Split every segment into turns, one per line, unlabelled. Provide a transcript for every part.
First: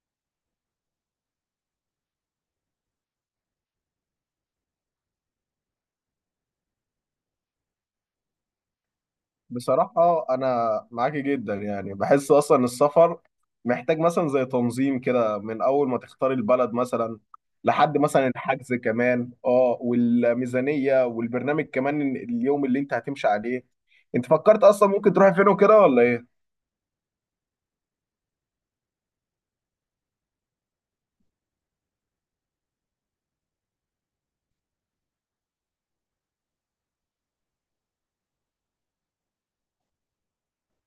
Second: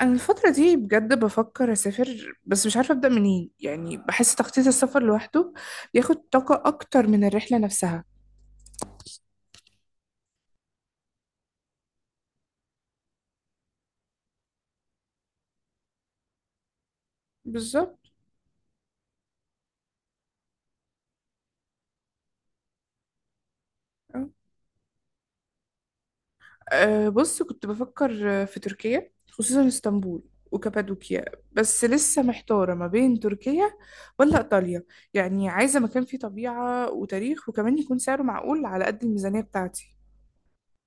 انا الفتره دي بجد بفكر اسافر، بس مش عارفه ابدا منين. يعني بحس تخطيط السفر لوحده بياخد طاقه اكتر من الرحله نفسها.
بصراحة أنا معاكي جدا. يعني بحس أصلا السفر محتاج مثلا زي تنظيم كده، من أول ما تختاري البلد مثلا لحد
بالظبط.
مثلا الحجز كمان، اه، والميزانية والبرنامج كمان، اليوم اللي أنت هتمشي عليه. أنت
أه.
فكرت أصلا ممكن تروحي فين وكده ولا إيه؟
أه، بص كنت بفكر في تركيا، خصوصا اسطنبول وكابادوكيا. بس لسه محتاره ما بين تركيا ولا ايطاليا. يعني عايزه مكان فيه طبيعه وتاريخ، وكمان يكون سعره معقول على قد الميزانيه بتاعتي.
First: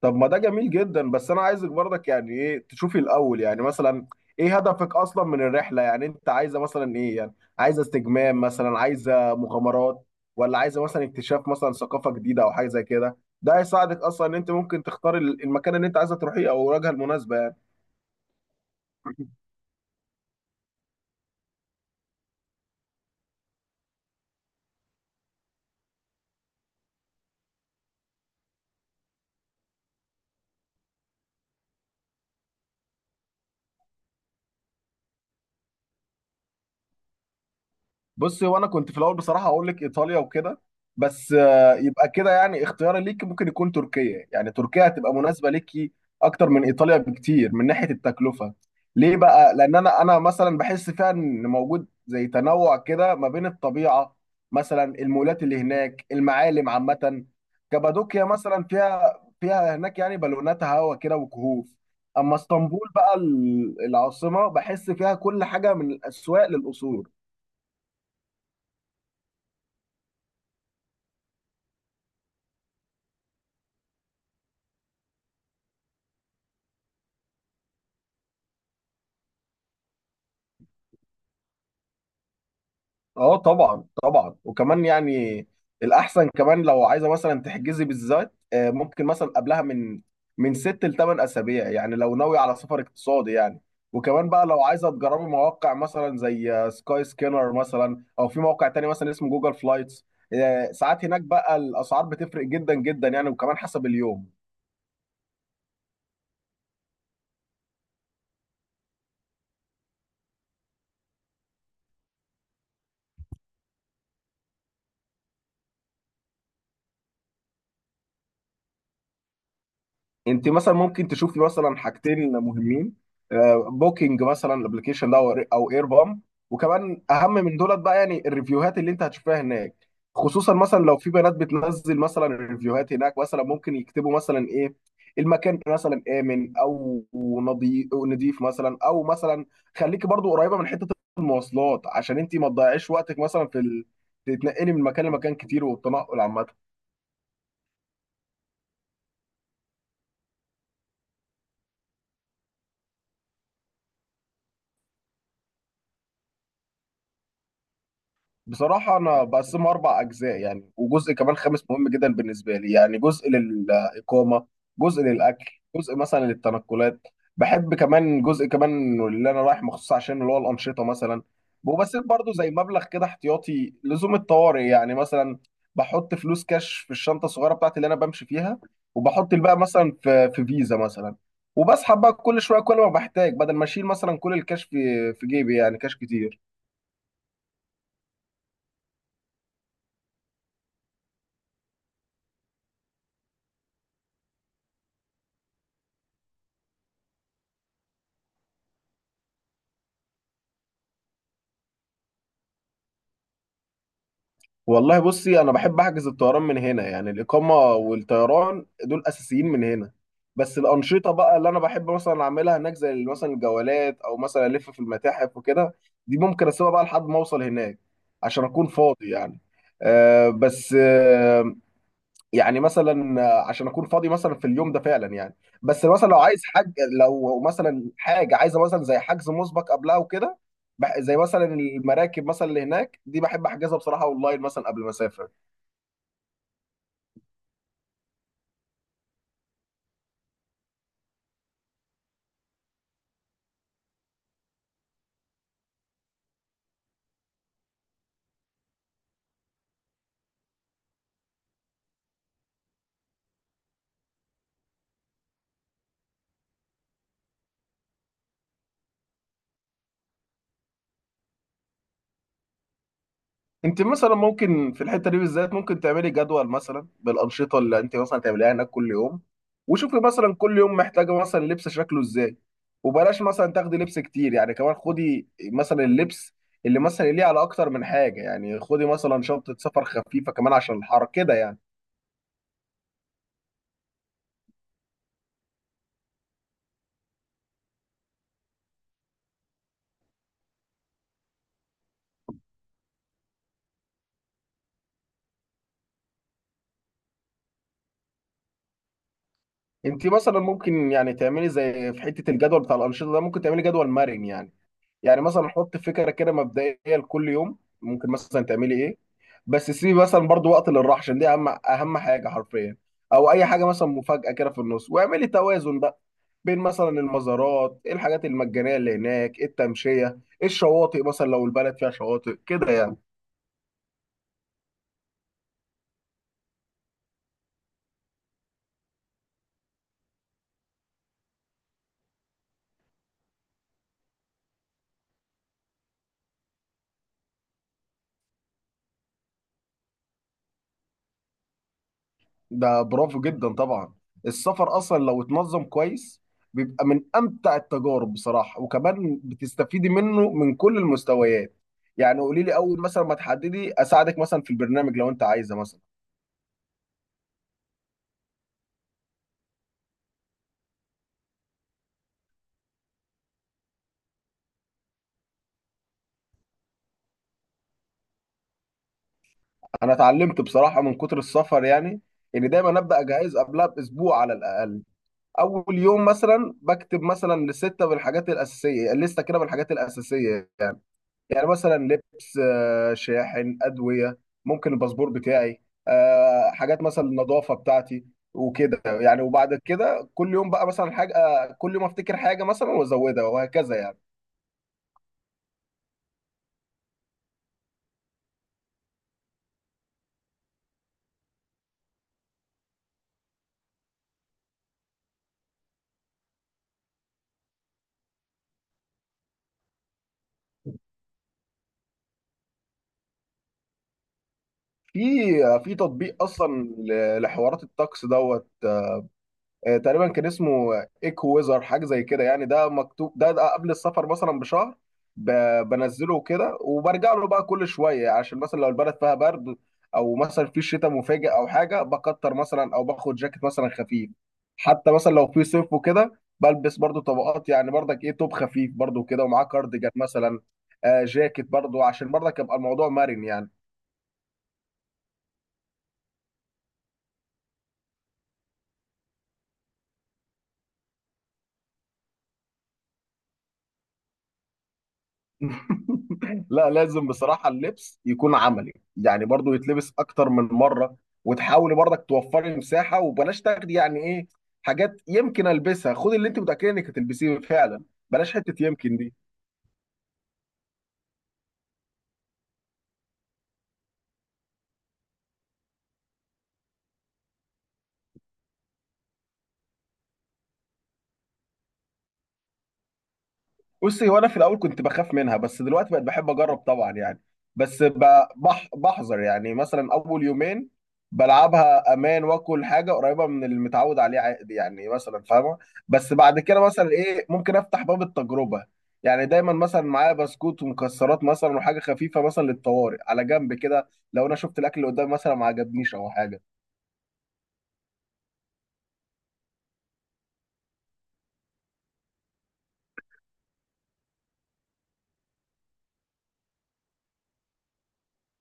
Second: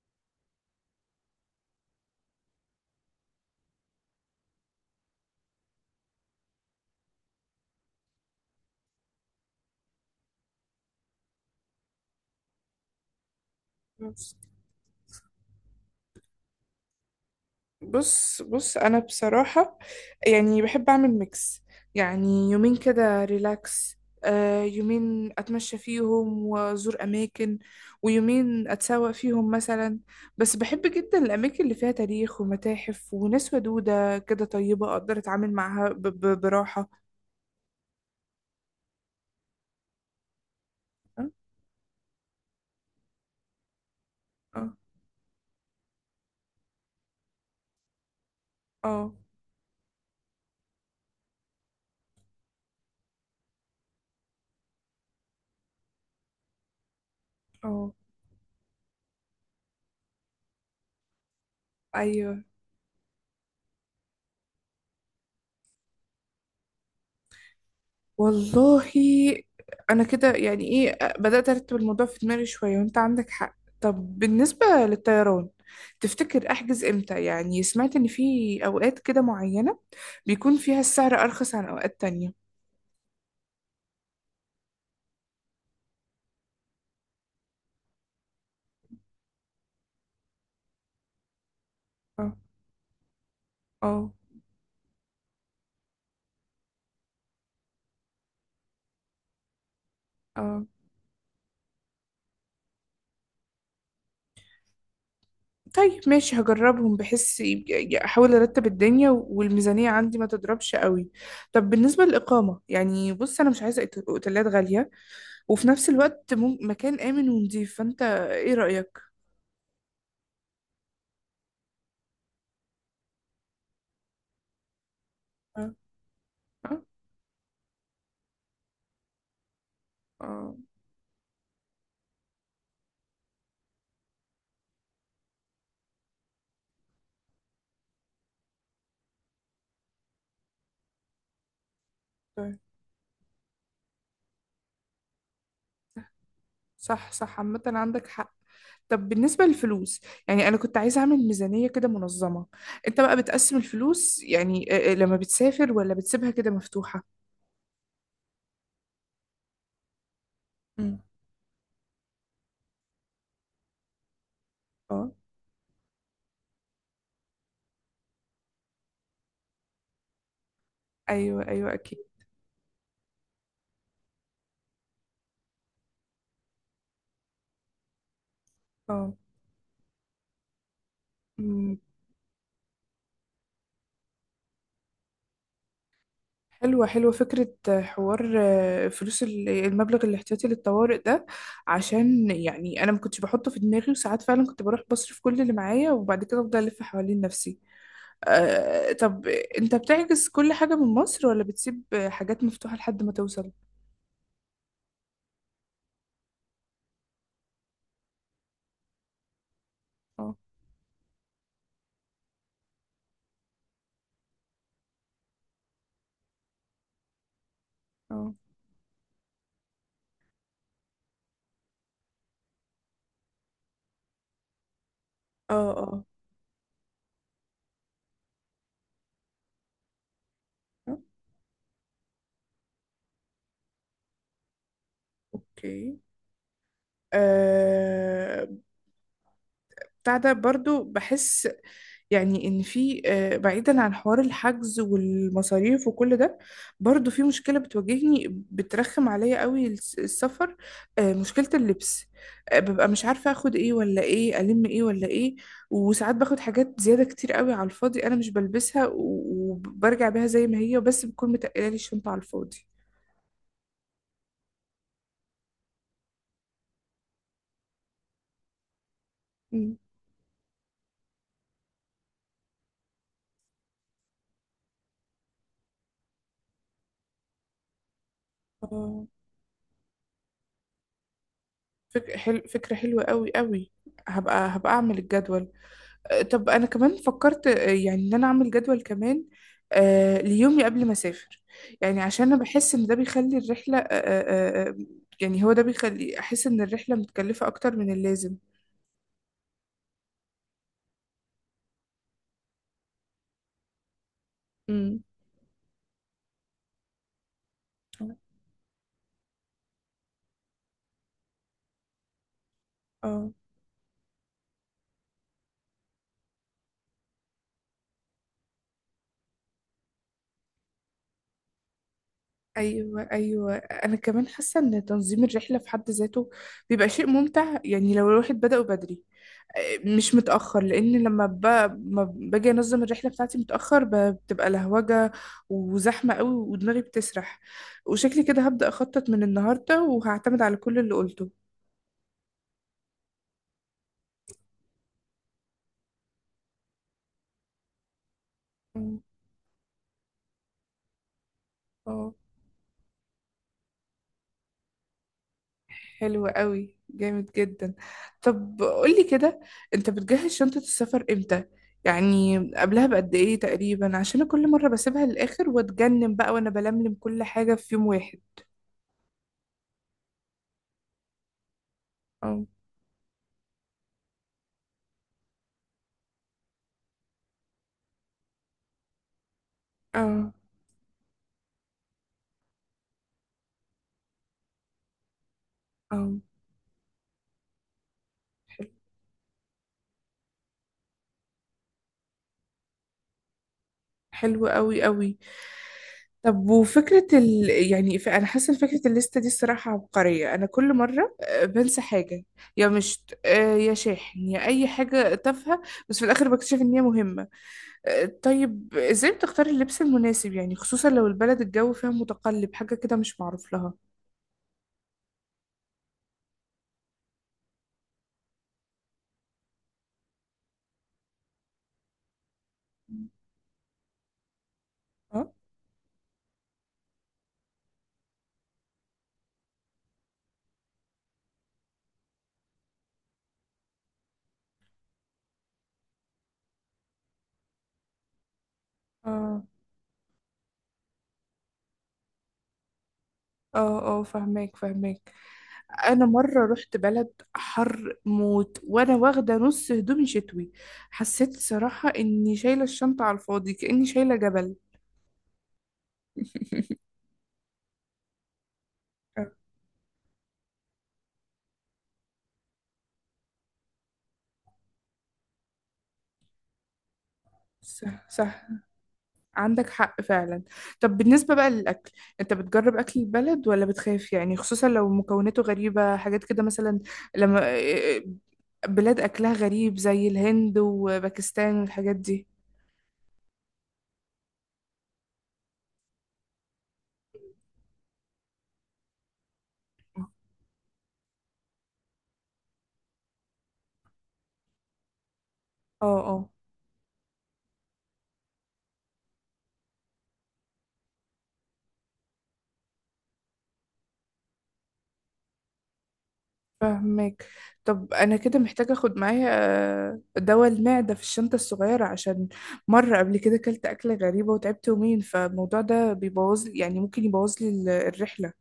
طب ما ده جميل جدا، بس انا عايزك برضك يعني ايه تشوفي الاول، يعني مثلا ايه هدفك اصلا من الرحله، يعني انت عايزه مثلا ايه؟ يعني عايزه استجمام مثلا، عايزه مغامرات، ولا عايزه مثلا اكتشاف مثلا ثقافه جديده او حاجه زي كده. ده هيساعدك اصلا ان انت ممكن تختار المكان اللي انت عايزه تروحيه او الوجهه المناسبه يعني.
بص بص انا بصراحة، يعني بحب اعمل ميكس. يعني يومين كده ريلاكس، يومين اتمشى فيهم وازور اماكن، ويومين اتسوق فيهم مثلا. بس بحب جدا الاماكن اللي فيها تاريخ ومتاحف وناس ودودة كده طيبة، اقدر اتعامل معاها براحة.
بصي، وانا كنت في الاول بصراحه اقول لك ايطاليا وكده،
اه.
بس يبقى كده يعني اختياري ليك ممكن يكون تركيا. يعني
اه.
تركيا هتبقى مناسبه ليكي اكتر من ايطاليا بكتير من ناحيه التكلفه.
اه.
ليه بقى؟ لان انا مثلا بحس فيها ان موجود زي تنوع كده ما بين الطبيعه مثلا، المولات اللي هناك، المعالم عامه.
آه.
كابادوكيا مثلا فيها هناك يعني بالونات هوا كده وكهوف. اما
ايوه.
اسطنبول بقى، العاصمه، بحس فيها كل حاجه من الاسواق للقصور.
والله انا كده يعني ايه، بدأت ارتب الموضوع في دماغي شوية، وانت عندك حق. طب بالنسبة للطيران، تفتكر احجز امتى؟ يعني سمعت ان في اوقات كده معينة بيكون فيها السعر ارخص عن اوقات تانية.
اه، طبعا طبعا. وكمان يعني الاحسن كمان لو عايزه مثلا تحجزي بالذات، ممكن مثلا قبلها من من 6 لـ 8 اسابيع يعني، لو
اه.
ناوي على سفر اقتصادي يعني.
اه.
وكمان بقى لو عايزه تجربي مواقع مثلا زي سكاي سكينر مثلا، او في موقع تاني مثلا اسمه جوجل فلايتس.
اه.
ساعات هناك بقى الاسعار بتفرق جدا جدا يعني، وكمان حسب اليوم.
طيب، ماشي، هجربهم. بحس احاول ارتب الدنيا والميزانية عندي ما تضربش قوي. طب بالنسبة للإقامة، يعني بص انا مش عايزة اوتيلات غالية، وفي نفس الوقت مكان آمن ونضيف. فانت ايه رأيك؟
انت مثلا ممكن تشوفي مثلا حاجتين مهمين، بوكينج مثلا الابلكيشن ده
اه.
او اير بام.
آه.
وكمان اهم من دولت بقى يعني الريفيوهات اللي انت هتشوفها هناك. خصوصا
اه.
مثلا لو في بنات بتنزل مثلا الريفيوهات هناك، مثلا ممكن يكتبوا مثلا ايه المكان، مثلا امن او نظيف نضيف مثلا، او مثلا خليكي برضو قريبه من حته المواصلات عشان انت ما
طيب.
تضيعيش وقتك مثلا في تتنقلي من مكان لمكان كتير، والتنقل عامه.
صح، صح، عامة عندك حق. طب بالنسبة للفلوس، يعني أنا كنت عايزة أعمل ميزانية كده منظمة. أنت بقى بتقسم الفلوس، يعني لما بتسافر ولا بتسيبها كده مفتوحة؟
بصراحة أنا بقسمه أربع أجزاء يعني،
مم.
وجزء كمان خامس مهم جدا بالنسبة لي. يعني جزء للإقامة، جزء
اه.
للأكل، جزء مثلا للتنقلات. بحب كمان جزء كمان اللي أنا رايح مخصوص عشان اللي هو الأنشطة مثلا.
أيوه، أيوه، أكيد.
وبسيب برضو زي مبلغ كده احتياطي لزوم الطوارئ يعني. مثلا بحط فلوس كاش في الشنطة الصغيرة بتاعتي اللي أنا بمشي فيها،
اه.
وبحط الباقي مثلا في فيزا مثلا،
أمم.
وبسحب بقى كل شوية كل ما بحتاج، بدل ما أشيل مثلا كل الكاش في جيبي يعني، كاش كتير.
حلوة، حلوة فكرة حوار فلوس المبلغ الاحتياطي للطوارئ ده. عشان يعني أنا ما كنتش بحطه في دماغي، وساعات فعلا كنت بروح بصرف كل اللي معايا، وبعد كده أفضل ألف حوالين نفسي. طب انت بتعكس كل حاجة من مصر، ولا بتسيب حاجات مفتوحة لحد ما توصل؟
والله بصي، انا بحب احجز الطيران من هنا. يعني الاقامه والطيران دول اساسيين من هنا،
اه.
بس الانشطه بقى اللي انا بحب مثلا اعملها هناك، زي مثلا الجولات او مثلا الف في المتاحف وكده، دي ممكن اسيبها بقى لحد ما اوصل هناك
اه.
عشان اكون فاضي يعني. آه بس آه يعني مثلا عشان اكون فاضي مثلا في اليوم ده فعلا يعني.
اه.
بس
اه.
مثلا لو عايز حاجه، لو مثلا حاجه عايزه مثلا زي حجز مسبق قبلها وكده، زي مثلا المراكب مثلا اللي هناك دي بحب احجزها بصراحه اونلاين مثلا قبل ما اسافر.
اوكي. آه، بتاع ده برضو بحس يعني ان في، بعيدا عن حوار الحجز والمصاريف وكل ده، برضو في مشكلة بتواجهني بترخم عليا قوي السفر. مشكلة اللبس. ببقى مش عارفة اخد ايه، ولا ايه الم ايه، ولا ايه. وساعات باخد حاجات زيادة كتير قوي على الفاضي، انا مش بلبسها وبرجع بيها زي ما هي، بس بتكون متقلة لي الشنطة على الفاضي.
انت مثلا ممكن في الحته دي بالذات ممكن تعملي جدول مثلا بالانشطه اللي انت مثلا تعمليها هناك كل يوم،
مم.
وشوفي مثلا كل يوم محتاجه مثلا لبس شكله ازاي، وبلاش مثلا تاخدي لبس كتير يعني. كمان خدي مثلا اللبس اللي مثلا ليه على اكتر من حاجه يعني، خدي
آه،
مثلا شنطه سفر خفيفه كمان عشان الحر كده يعني.
فكرة حلوة قوي قوي. هبقى اعمل الجدول. طب انا كمان فكرت يعني ان انا اعمل جدول كمان ليومي قبل ما اسافر. يعني عشان انا بحس ان ده بيخلي الرحله يعني هو ده بيخلي احس ان الرحله متكلفه اكتر من اللازم.
انت مثلا ممكن يعني تعملي زي في حته الجدول بتاع الانشطه ده، ممكن تعملي جدول مرن يعني.
امم.
يعني مثلا حط فكره كده مبدئيه لكل يوم ممكن مثلا تعملي ايه، بس سيبي مثلا برضو وقت للراحه عشان دي اهم اهم حاجه حرفيا،
اه.
او اي حاجه مثلا مفاجاه كده في النص. واعملي توازن بقى بين مثلا المزارات، إيه الحاجات المجانيه اللي هناك، إيه التمشيه، إيه الشواطئ مثلا لو البلد فيها شواطئ كده يعني.
ايوه، ايوه، انا كمان حاسه ان تنظيم الرحله في حد ذاته بيبقى شيء ممتع. يعني لو الواحد بدأه بدري، مش متأخر. لأن لما ما باجي أنظم الرحلة بتاعتي متأخر بتبقى لهوجة وزحمة قوي، ودماغي بتسرح. وشكلي كده هبدأ أخطط من النهاردة، وهعتمد على كل اللي قلته.
ده برافو جدا طبعا. السفر اصلا لو اتنظم كويس بيبقى من امتع التجارب بصراحه،
مم.
وكمان بتستفيدي منه من كل المستويات.
اه.
يعني قولي لي اول مثلا ما تحددي اساعدك مثلا في البرنامج لو انت عايزه مثلا.
حلو قوي، جامد جدا. طب قولي كده، أنت بتجهز شنطة السفر إمتى؟ يعني قبلها بقد إيه تقريبا؟ عشان أنا كل مرة بسيبها للآخر، وأتجنن بقى وأنا بلملم كل حاجة في يوم واحد.
انا اتعلمت بصراحه من كتر السفر يعني
اه.
ان دايما ابدا اجهز قبلها باسبوع على الاقل. اول يوم مثلا بكتب مثلا لستة بالحاجات الاساسيه، لسته كده بالحاجات
اه.
الاساسيه. يعني مثلا لبس، شاحن، ادويه، ممكن الباسبور بتاعي،
اه.
حاجات مثلا النظافه بتاعتي
حلو،
وكده يعني. وبعد كده كل يوم بقى مثلا حاجه، كل يوم افتكر حاجه مثلا وازودها وهكذا يعني.
حلو قوي قوي. طب وفكرة يعني أنا حاسة إن فكرة الليستة دي الصراحة عبقرية. أنا كل مرة بنسى حاجة. يا مشت يا شاحن، يا أي حاجة تافهة. بس في الآخر بكتشف إن هي مهمة. طيب إزاي بتختار اللبس المناسب؟ يعني خصوصا لو البلد الجو فيها متقلب، حاجة كده مش معروف لها.
في في تطبيق اصلا لحوارات الطقس دوت، تقريبا كان اسمه ايكو ويزر حاجه زي كده يعني. ده مكتوب ده قبل السفر مثلا بشهر،
اه.
بنزله كده وبرجع له بقى كل شويه عشان مثلا لو البلد فيها برد، او مثلا في شتاء مفاجئ او حاجه، بكتر مثلا او باخد جاكيت مثلا خفيف. حتى مثلا لو في صيف وكده، بلبس برضو طبقات. يعني برضك ايه توب خفيف برضو كده
اه.
ومعاه كارديجان مثلا، جاكيت برضو، عشان برضك يبقى الموضوع مرن يعني.
اه. اه. فهماك، فهماك. انا مره رحت بلد حر موت، وانا واخده نص هدومي شتوي. حسيت صراحه اني شايله الشنطه على الفاضي، كاني شايله جبل.
لا لازم بصراحة اللبس يكون عملي يعني،
أه،
برضو يتلبس أكتر من مرة، وتحاولي برضك توفري مساحة، وبلاش تاخدي يعني إيه حاجات يمكن ألبسها، خدي اللي أنت متأكدة إنك هتلبسيه فعلا،
صح،
بلاش
صح،
حتة يمكن دي.
عندك حق فعلا. طب بالنسبة بقى للأكل، أنت بتجرب أكل البلد ولا بتخاف؟ يعني خصوصا لو مكوناته غريبة، حاجات كده مثلا. لما بلاد أكلها غريب زي الهند وباكستان والحاجات دي.
بصي هو انا في الاول كنت بخاف منها، بس دلوقتي بقت بحب اجرب طبعا يعني. بس ب- بح بحذر يعني، مثلا اول يومين بلعبها امان واكل حاجه قريبه من اللي متعود عليه عادي يعني، مثلا فاهمه.
اه.
بس
اه.
بعد كده مثلا ايه ممكن افتح باب التجربه. يعني دايما مثلا معايا بسكوت ومكسرات مثلا وحاجه خفيفه مثلا للطوارئ على جنب كده، لو انا شفت الاكل اللي قدامي مثلا ما عجبنيش او حاجه.
فاهمك. طب أنا كده محتاجة أخد معايا دواء المعدة في الشنطة الصغيرة. عشان مرة قبل كده أكلت أكلة غريبة وتعبت يومين. فالموضوع ده بيبوظ، يعني ممكن يبوظ لي الرحلة.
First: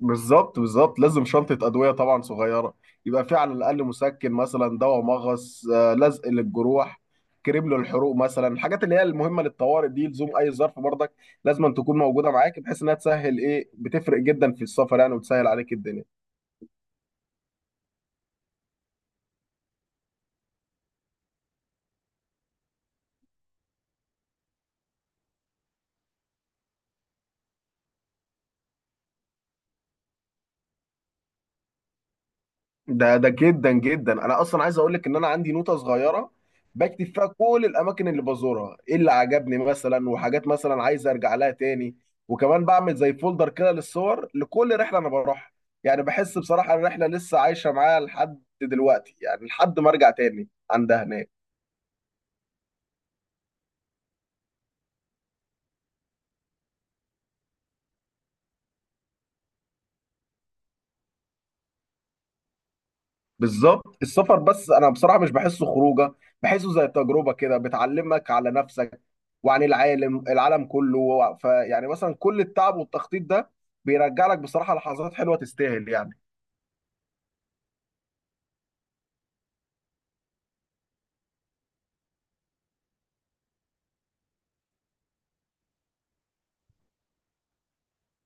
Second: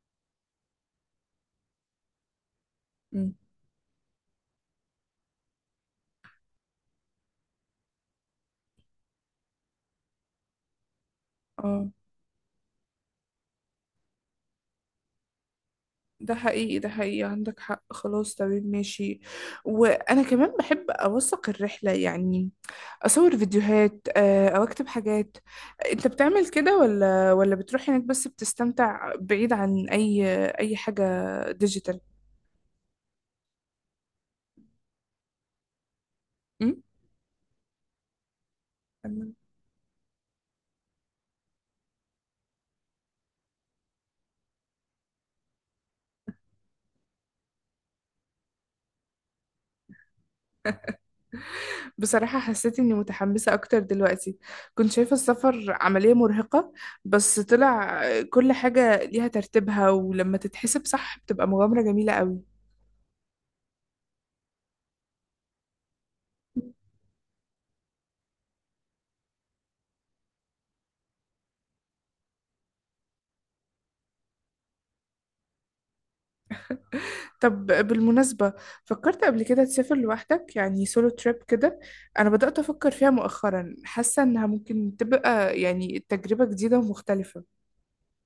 بالظبط بالظبط، لازم شنطة أدوية طبعا صغيرة، يبقى
مم.
في على الأقل مسكن مثلا، دواء مغص، لزق للجروح، كريم للحروق مثلا، الحاجات اللي هي المهمة للطوارئ دي لزوم أي ظرف برضك لازم أن
اه.
تكون موجودة معاك، بحيث إنها تسهل إيه، بتفرق جدا في السفر يعني وتسهل عليك الدنيا.
ده حقيقي، ده حقيقي، عندك حق. خلاص تمام ماشي. وانا كمان بحب اوثق الرحله، يعني اصور فيديوهات او اكتب حاجات. انت بتعمل كده ولا بتروح هناك بس بتستمتع بعيد عن اي حاجه ديجيتال؟
ده جدا جدا انا اصلا عايز اقول لك ان انا عندي نوتة صغيرة
أم؟
بكتب فيها كل الاماكن اللي بزورها، ايه اللي
تمام.
عجبني مثلا، وحاجات مثلا عايز ارجع لها تاني. وكمان بعمل زي فولدر كده للصور لكل رحلة انا بروحها. يعني بحس بصراحة الرحلة لسه عايشة معايا لحد دلوقتي، يعني لحد ما ارجع تاني عندها هناك.
بصراحة حسيت إني متحمسة أكتر دلوقتي. كنت شايفة السفر عملية مرهقة، بس طلع كل حاجة ليها ترتيبها، ولما تتحسب صح بتبقى مغامرة جميلة قوي.
بالظبط. السفر بس انا بصراحه مش بحسه خروجه، بحسه زي تجربه كده بتعلمك على نفسك وعن العالم، العالم كله. فيعني مثلا كل التعب والتخطيط ده بيرجع لك بصراحه لحظات حلوه تستاهل يعني.
طب بالمناسبة، فكرت قبل كده تسافر لوحدك؟ يعني سولو تريب كده. أنا بدأت أفكر فيها مؤخرا، حاسة إنها ممكن تبقى يعني تجربة جديدة ومختلفة.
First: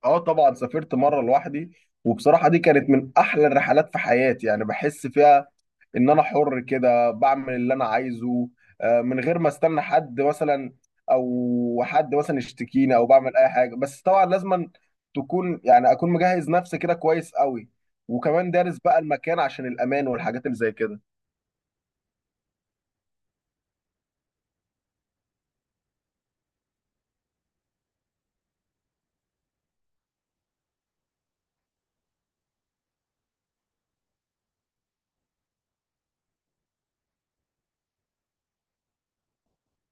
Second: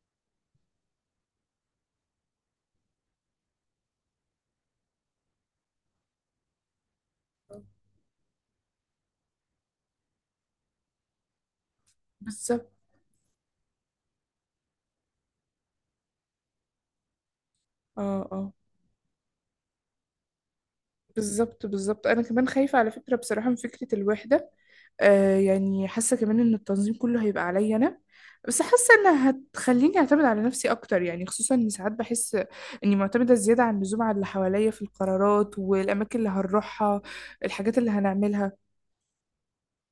اه طبعا، سافرت مره لوحدي وبصراحه دي كانت من احلى الرحلات في حياتي. يعني بحس فيها ان انا حر كده بعمل اللي انا عايزه، من غير ما استنى حد مثلا، او حد مثلا
بالظبط.
يشتكيني، او بعمل اي حاجه. بس طبعا لازم تكون يعني اكون مجهز نفسي كده كويس قوي،
اه.
وكمان
اه.
دارس بقى المكان عشان الامان والحاجات اللي زي كده.
بالظبط، بالظبط، أنا كمان خايفة على فكرة بصراحة من فكرة الوحدة. يعني حاسة كمان إن التنظيم كله هيبقى عليا أنا. بس حاسة إنها هتخليني أعتمد على نفسي أكتر، يعني خصوصا إن ساعات بحس إني معتمدة زيادة عن اللزوم على اللي حواليا في القرارات والأماكن اللي هنروحها، الحاجات اللي هنعملها.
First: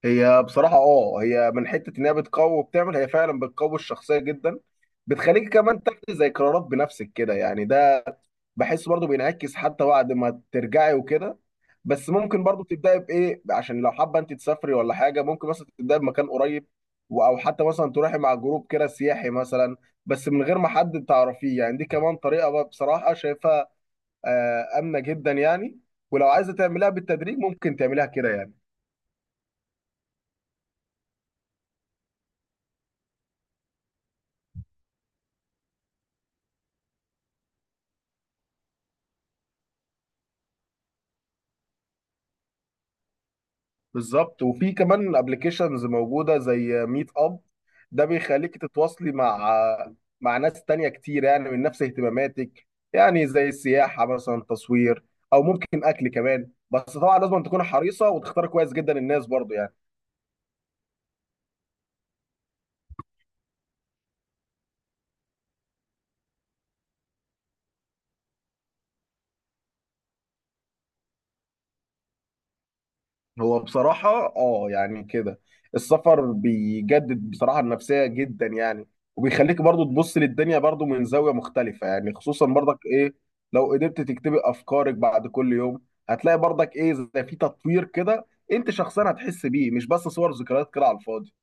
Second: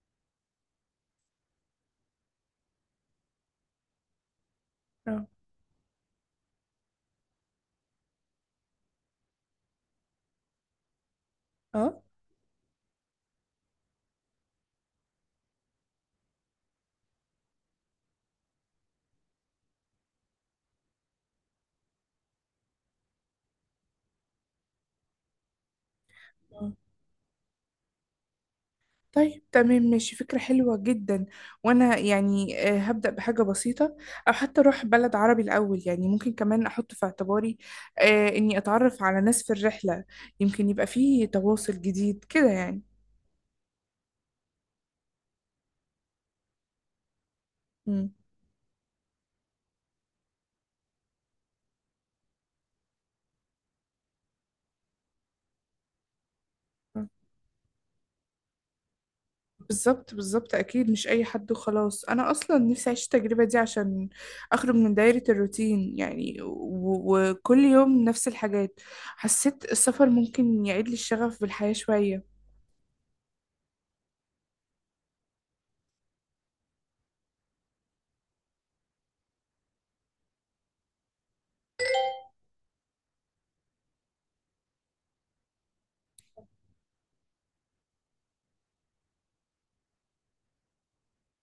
هي بصراحه اه هي من حته ان هي بتقوي وبتعمل، هي فعلا بتقوي الشخصيه جدا، بتخليك كمان تاخدي زي قرارات بنفسك كده يعني. ده بحس برضو بينعكس حتى بعد ما ترجعي وكده.
اه.
بس ممكن برضو تبداي بايه، عشان لو حابه انت تسافري ولا حاجه ممكن مثلا تبداي بمكان قريب، او حتى مثلا تروحي مع جروب كده سياحي مثلا بس من غير ما حد تعرفيه يعني. دي كمان طريقه بقى بصراحه شايفها امنه جدا يعني، ولو عايزه
آه.
تعمليها بالتدريج ممكن تعمليها كده يعني.
طيب تمام ماشي، فكرة حلوة جدا. وانا يعني هبدأ بحاجة بسيطة، او حتى اروح بلد عربي الاول. يعني ممكن كمان احط في اعتباري اني اتعرف على ناس في الرحلة. يمكن يبقى فيه تواصل جديد كده يعني.
بالظبط. وفي كمان ابلكيشنز موجوده زي ميت اب، ده
مم.
بيخليك تتواصلي مع ناس تانية كتير يعني، من نفس اهتماماتك، يعني زي السياحه مثلا، تصوير، او ممكن اكل كمان. بس
آه.
طبعا لازم تكون حريصه وتختار كويس جدا الناس برضو يعني.
بالظبط، بالظبط، اكيد مش اي حد وخلاص. انا اصلا نفسي اعيش التجربة دي عشان اخرج من دايرة الروتين. يعني وكل يوم نفس الحاجات، حسيت السفر ممكن يعيد لي الشغف بالحياة شوية.
هو بصراحة اه يعني كده السفر بيجدد بصراحة النفسية جدا يعني، وبيخليك برضو تبص للدنيا برضو من زاوية مختلفة يعني. خصوصا برضك ايه لو قدرت تكتبي افكارك بعد كل يوم، هتلاقي برضك ايه زي في تطوير كده انت شخصيا هتحس بيه، مش بس صور ذكريات كده على الفاضي.